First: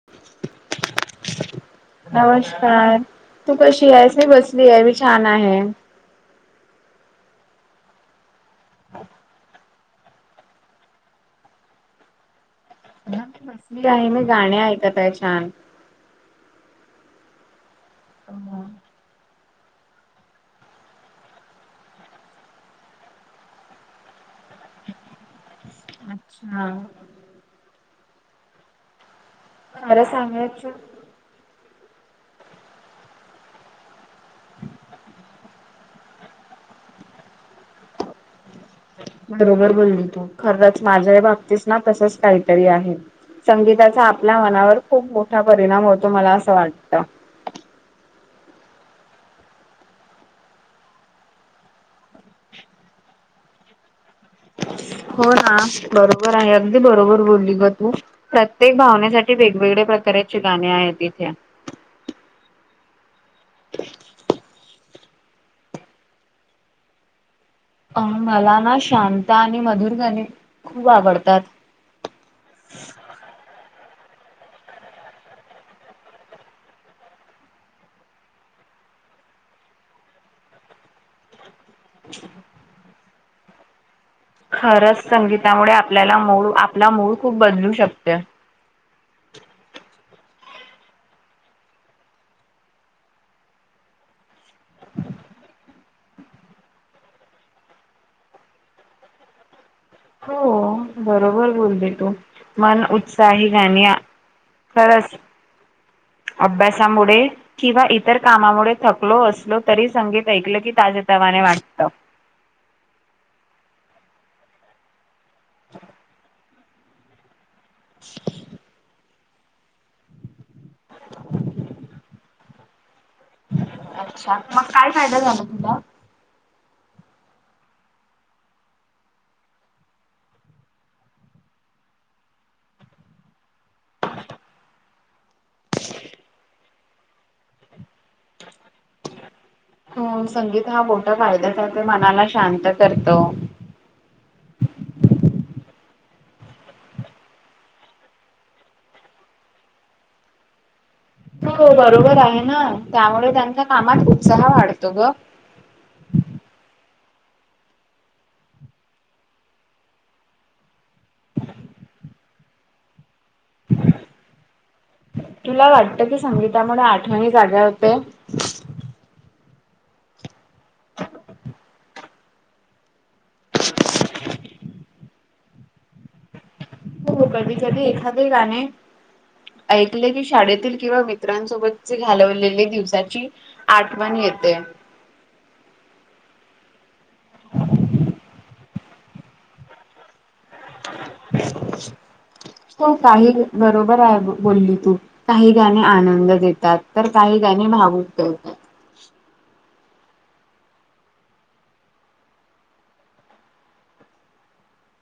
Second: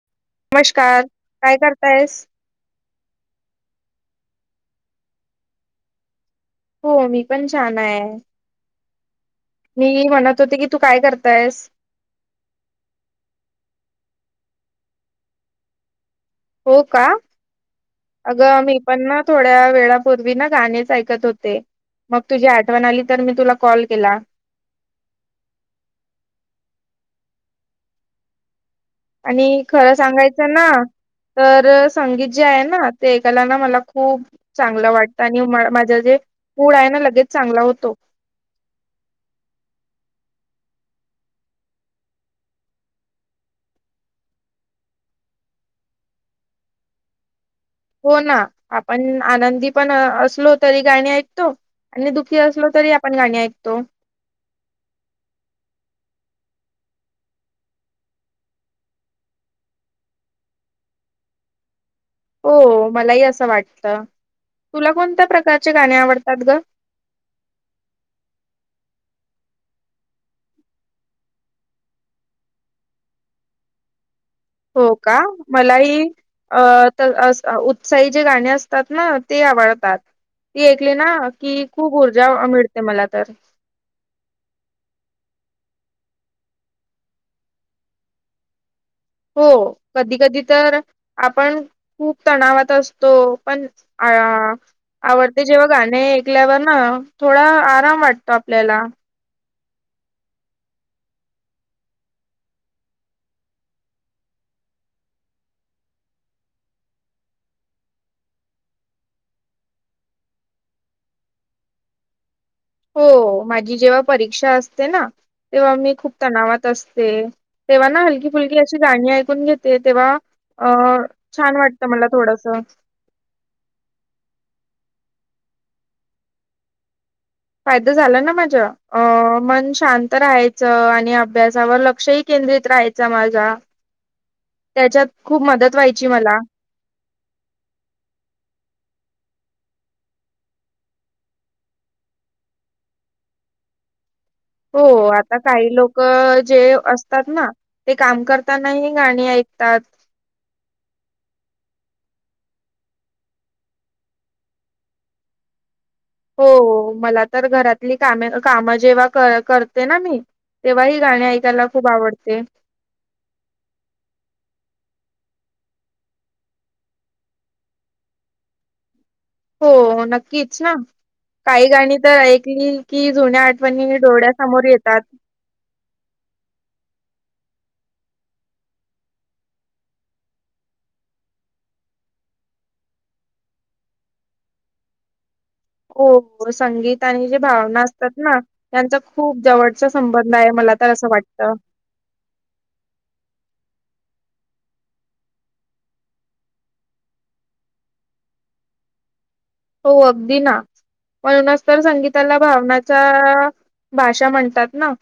[inaudible] नमस्कार काय करतायस नमस्कार तू कशीयस? मी बसलीय मी छानय हो, मी पण छानय मी म्हणत होते की, तू काय करतायस? ह मी बसलीय, मी गाणी ऐकत आहे छान हो का? अगं आम्ही पण ना, थोड्या वेळापूर्वी ना गाणेच ऐकत होते मग तुझी आठवण आली, तर मी तुला कॉल केला अच्छा! आणि खरं सांगायचं ना तर संगीत जे आहे ना ते ऐकायला ना मला खूप चांगलं वाटतं आणि माझा जे मूडय ना लगेच चांगला होतो बरोबर बोली तू खरंच माझ्याही बाबतीत ना तसचं काहीतरी आहे संगीताचा आपल्या मनावर खूप मोठा परिणाम होतो, मला असं वाटत हो ना आपण आनंदी पण असलो तरी गाणी ऐकतो आणि दुखी असलो तरी आपण गाणी ऐकतो हो ना, बरोबराय अगदी बरोबर बोलली ग तू प्रत्येक भावनेसाठी वेगवेगळ्या प्रकाराची गाणी आहेत, इथे हो मलाही असं वाटत तुला कोणत्या प्रकारचे गाणे आवडतात ग? अ मला ना शांता आणि मधुर गणे खुप आवडतात हो, का? मलाही अ तर उत्साही जे गाणे असतात ना ते आवडतात ती ऐकली ना कि खुप ऊर्जा मिळते मला तर खरंच संगीतामुळे आपल्याला मूड आपला मूड खूप बदलू शकते हो, कधी कधी तर आपण खुप तणावात असतो, पण अ [unintelligible] आवडते जेव्हा गाणे ऐकल्यावर ना थोडा आराम वाटतो आपल्याला हो बरोबर बोलते तू मन उत्साही गाणी खरचं, अभ्यासामुळे किंवा इतर कामामुळे थकलो असलो तरी संगीत ऐकलं की ताजे तवाने वाटत हो माझी जेव्हा परीक्षा असते ना तेव्हा मी खुप तणावात असते तेव्हा ना हलकी फुलकी अशी गाणी ऐकून घेत ते तेव्हा अ छान वाटतं मला थोडसं अच्छा! मग काय फायदा झाला तुमचा? फायदा झाला ना माझा अ मन शांत राहायचं आणि अभ्यासावर लक्षही केंद्रित राहायचं माझा ह [inaudible] [unintelligible] त्याच्यात खुप मदत व्हायची मला [inaudible] ह संगीत हा मोठा फायद्या मनाला शांत करतो. हो आता काही लोक जे असतात ना ते काम करतानाही गाणी ऐकतात. हो बरोबर आहे ना त्यामुळे त्यांचा कामात उत्साह वाढतो ग. हो मला तर घरातली कामे कामं जेव्हा करते ना मी तेव्हा ही गाणे ऐकायला खूप आवडते. तुला वाटत कि संगीतामुळे आठवणी जाग्या होते? हो नक्कीच ना, काही गाणी तर ऐकली की जुन्या आठवणी डोळ्यासमोर येतात. हो कधी कधी एखादे गाने ऐकले की शाळेतील किंवा मित्रांसोबतची घालवलेली दिवसाची आठवण येते. हो संगीत आणि जे भावना असतात ना त्यांचा खूप जवळचा संबंध आहे मला आता असं वाटतं तू काही बरोबर आहे बोलली तू काही गाणी आनंद देतात तर काही गाणी भावुक उठतात. हो अगदी ना. म्हणूनच तर संगीताला भावनाचा भाषा म्हणतात ना.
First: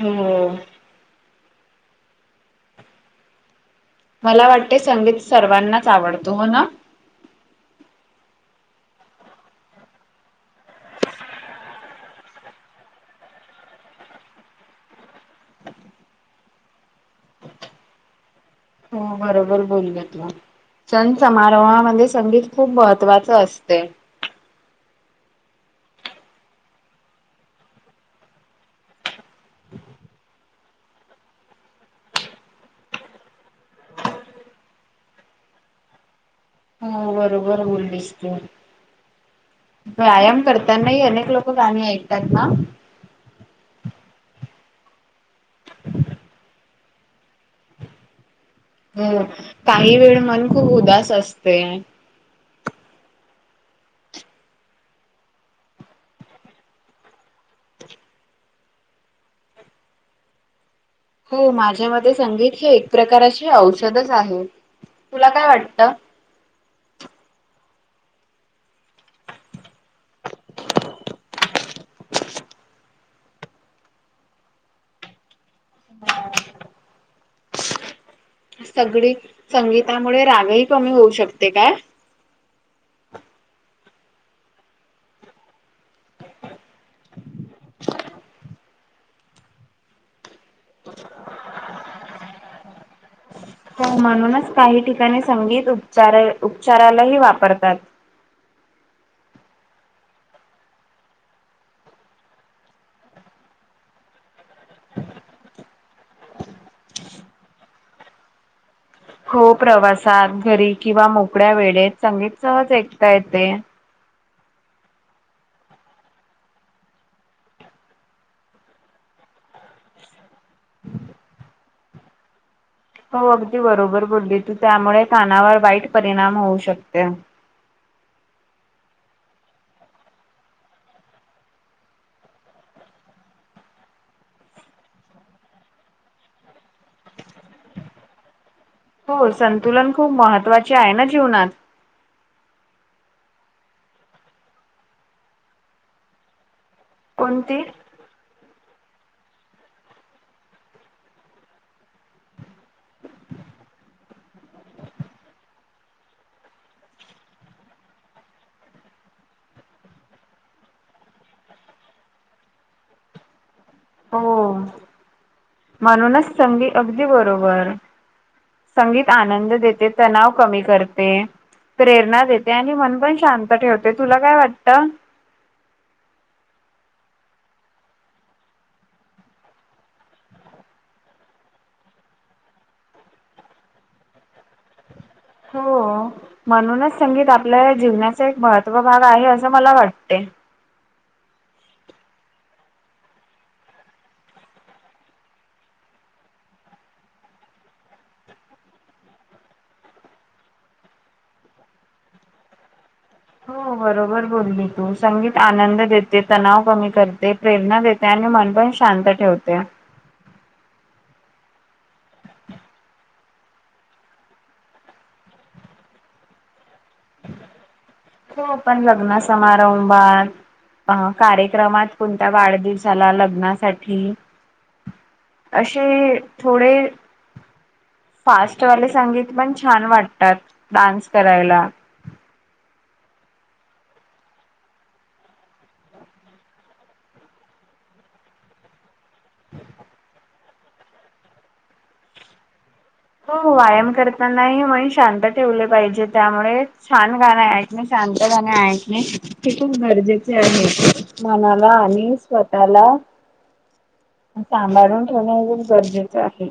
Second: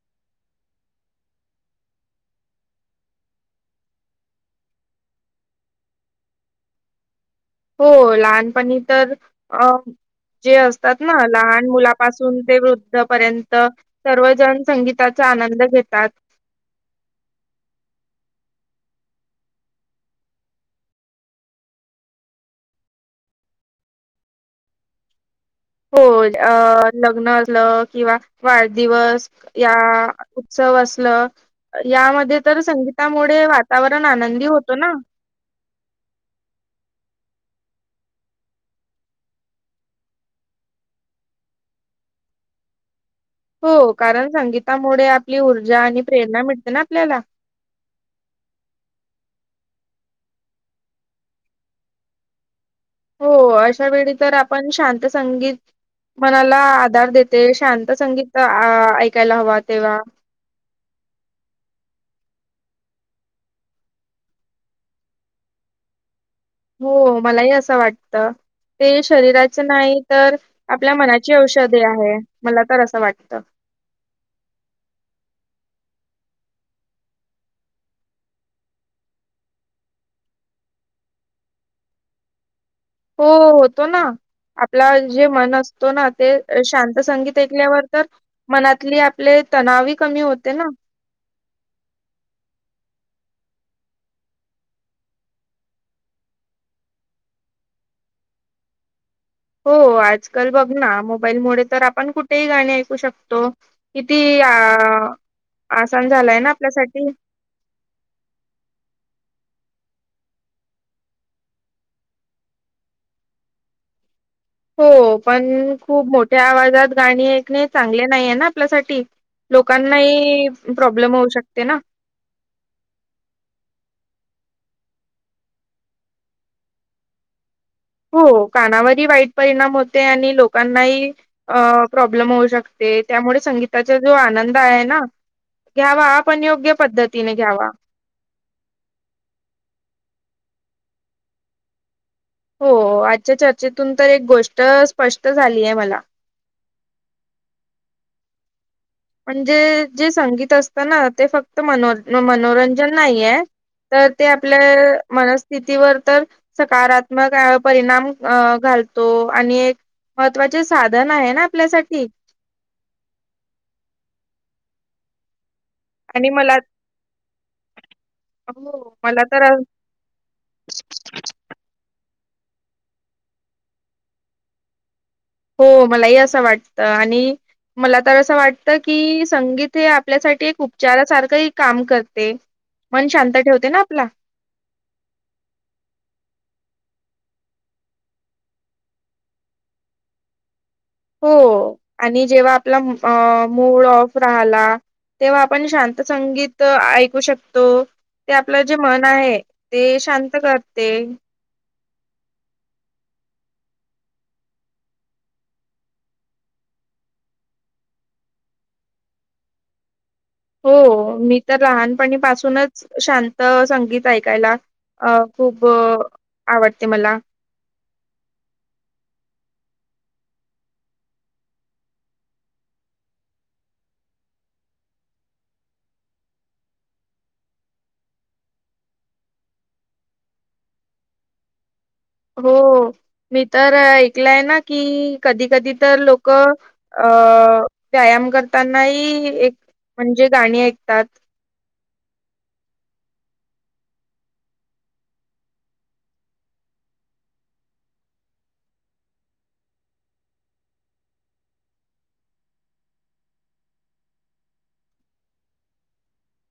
हम्म. मला वाटते संगीत सर्वांनाच आवडतो हो ना? हो लहानपणी तर अ जे असतात ना लहान मुलापासून ते वृद्धपर्यंत सर्वजण संगीताचा आनंद घेतात. हो बरोबर बोली तू. सण समारोहामध्ये संगीत खूप महत्वाचं असते. हो अ लग्न असलं किंवा वाढदिवस या उत्सव असलं यामध्ये तर संगीतामुळे वातावरण आनंदी होत ना. हा बरोबर बोललीस तु. व्यायाम करताना ही अनेक लोक गाणी ऐकतात ना? हो कारण संगीतामुळे आपली ऊर्जा आणि प्रेरणा मिळते ना आपल्याला. हो काही वेळ मन खूप उदास असतय हो अशा वेळी तर आपण शांत संगीत मनाला आधार देते शांत संगीत ऐकायला हवा तेव्हा, हो माझ्या मते संगीत हे एक प्रकारचे औषधच आहे, तुला काय वाटतं? हो मलाही असं वाटत. ते शरीराच नाही तर आपल्या मनाची औषधे आहे, मला तर असं वाटतं. हा सगळी संगीतामुळे राग ही कमी होऊ शकते काय? हो होतो ना आपला जे मन असतो ना ते शांत संगीत ऐकल्यावर तर मनातले आपले तणाव हि कमी होते ना. [inaudible] हो म्हणूनच काही ठिकाणी संगीत उपचार उपचारालाही वापरतात. हो आजकाल बघ ना मोबाईल मुळे तर आपण कुठेही गाणे ऐकू शकतो. किती अ आसान झालाय ना आपल्यासाठी हो प्रवासात घरी किंवा मोकळ्या वेळेत चागली संगीत सहज ऐकता येते हो पण खूप मोठ्या आवाजात गाणी ऐकणे चांगले नाहीय ना आपल्यासाठी लोकांनाही प्रॉब्लेम होऊ शकते ना हो अगदी बरोबर बोलली तू त्यामुळे कानावर वाईट परिणाम होऊ शकते. हो कानावरही वाईट परिणाम होते आणि लोकांनाही अ प्रॉब्लेम होऊ शकते त्यामुळे संगीताचा जो आनंद आहे ना घ्यावा, पण योग्य पद्धतीने घ्यावा. हो संतुलन खूप महत्त्वाचे आहे ना जीवनात. हो आजच्या चर्चेतून तर एक गोष्ट स्पष्ट झाली आहे मला कोणती म्हणजे जे संगीत असतं ना ते फक्त मन मनोरंजन नाहीये तर ते आपल्या मनस्थितीवर तर सकारात्मक अपरिणाम घालतो आणि महत्त्वाचे साधन आहे ना आपल्यासाठी. हो. म्हणूनच आणि मला संगी अगदी बरोबर, हो संगीत मला तर आनंद देते तणाव कमी करते प्रेरणा देते आणि मन पण शांत ठेवते तुला काय वाटतं हो मलाही असं वाटत आणि मला तर असं वाटत की संगीत हे आपल्यासाठी एक उपचारासारखं काम करते. मन शांत ठेवते ना आपला. हो म्हणूनच संगीत आपल्या जीवनाचा एक महत्त्व भाग आहे असं मला वाटते. हो आणि जेव्हा आपला अ मूड ऑफ राहिला तेव्हा आपण शांत संगीत ऐकू शकतो, ते आपलं जे मन आहे ते शांत करते हो बरोबर बोलली तू, संगीत आनंद देते तणाव कमी करते प्रेरणा देते आणि मन पण शांत ठेवते. हो मी तर लहानपणीपासूनच शांत संगित ऐकायला अ खूप आवडते मला. हो पण लग्ना समारंभभात अ कार्यक्रमात कोणत्या वाढदिवसाला लग्नासाठी अशी थोडे फास्टवाले संगीत पण छान वाटतात डान्स करायला हो मी तर ऐकलंय ना की कधी कधी तर लोक अ व्यायाम करतानाही एक म्हणजे गाणी ऐकतात हो व्यायाम करताना मण शांत ठेवले पाहिजे त्यामुळे छान गाणे ऐकणे, शांत गाणे ऐकणे हे खूप गरजेचे आहे. मनाला आणि स्वतःला सांभाळून ठेवणं हेच गरजेचं आहे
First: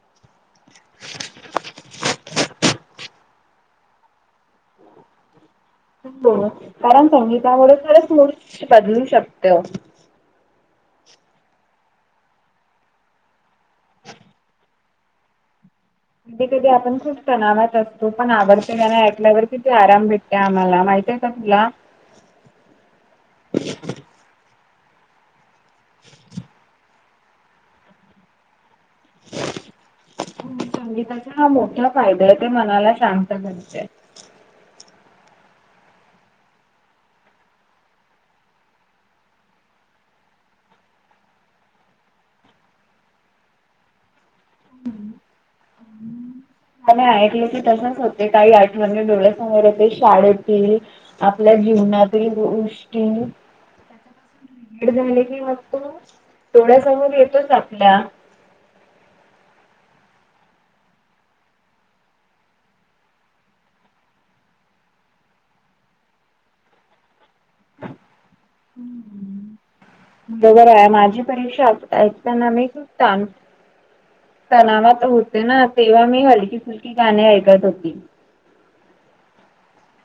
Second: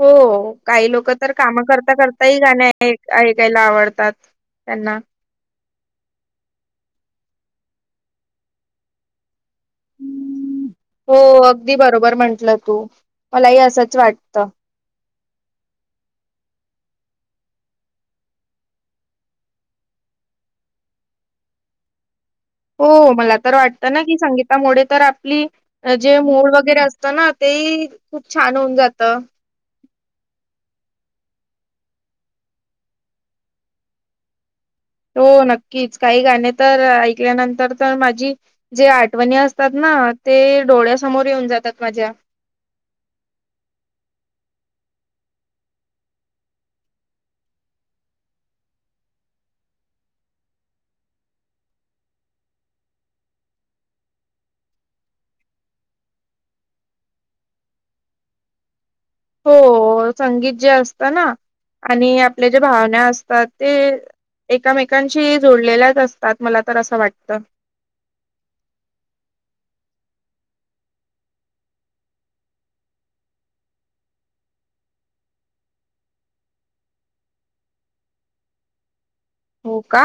हो काही लोक तर काम करता करताही गाणे ऐकायला आवडतात त्यांना ब कारण संगीतामुळे खरच सुर बदलू शकत हुं हो अगदी बरोबर म्हंटलं तू मलाही असंच वाटत कधी कधी आपण खूप तणावात असतो पण आवडत गाण ऐकल्यावर किती आराम भेटत ते आम्हाला माहितीये आहे का तुला [inaudible] हो मला तर वाटत ना की संगीतामुळे तर आपली जे मुड वगैरे अस ना ते खुप छान होऊन जात संगीताचा हा मोठा फायदा आहे ते मनाला शांत करते हो नक्कीच काही गाणे तर ऐकल्यानंतर तर माझी जे आठवणी असतात ना ते डोळ्यासमोर येऊन जातात माझ्या त्या ऐकल की तसच होते काही आठवणी डोळ्यासमोर होते शाळेतील आपल्या जीवनातील गोष्टी ते‌ झाले की वाटत डोळ्यासमोर येतोच आपल्या हो संगीत जे असत ना आणि आपल्या जे भावना असतात ते एकामेकांशी जोडलेल्याच असतात मला तर अस वाटत हम्म हम्म बरोबर आहे माझी परीक्षा ऐकताना मी खुप ताण तणावात होते ना तेव्हा मी हलकी फुलकी गाणी ऐकत होती. हो का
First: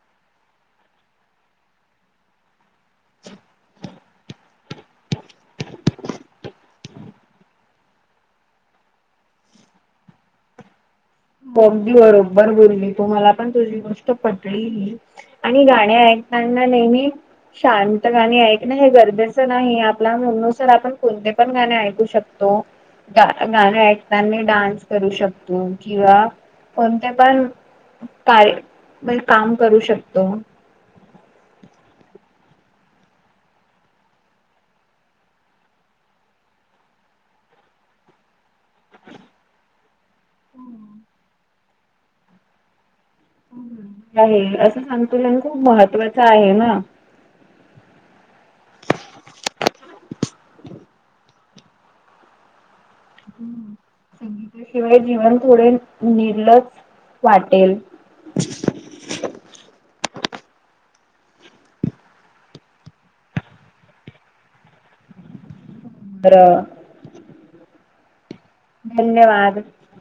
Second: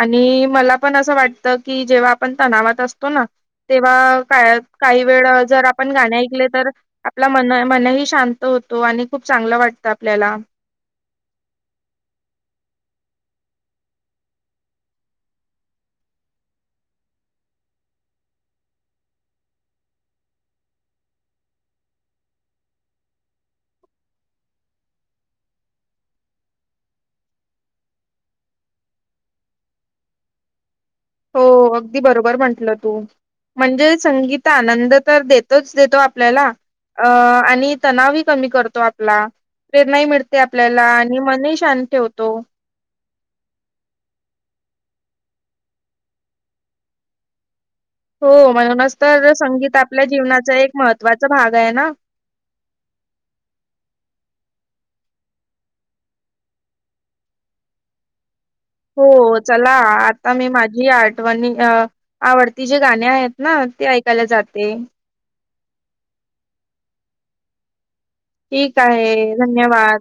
आणि मला पण अस वाटत की जेव्हा आपण तणावात असतो ना तेव्हा का काही वेळ जर आपण गाणे ऐकले तर आपला मन मनही शांत होतो आणि खुप चांगल वाटत आपल्याला हो अगदी बरोबर बोलली तु मला पण तुझी गोष्ट पटली ही आणि गाणे ऐकताना नेहमी शांत गाणी ऐकण हे गरजेच नाही आपल्या मना नुसार आपण कोणते पण गाणे ऐकु शकतो तो गाण ऐकतानी डान्स करू शकतो. किंवा कोणते पण का म्ह काम करू शकतो. हो अगदी बरोबर म्हटल तु म्हणजे संगीत आनंद तर देतोच देतो आपल्याला अं आणि तणावही कमी करतो. तो आपला प्रेरणाही मिळते आपल्याला आणि मनही शांत ठेवतो. नाही आहे अस संतुलन खुप महत्त्वाच आहे ना. हो म्हणुनच तर संगीत आपल्या जीवनाचा एक महत्त्वाचा भाग आहे ना. संगीताशिवाय जीवन थोडे निर्लस वाटेल हो चला आता मी माझी आठवणी अं आवडती जे गाणी आहेत ना ते ऐकायला जाते. तर ठीक आहे धन्यवाद.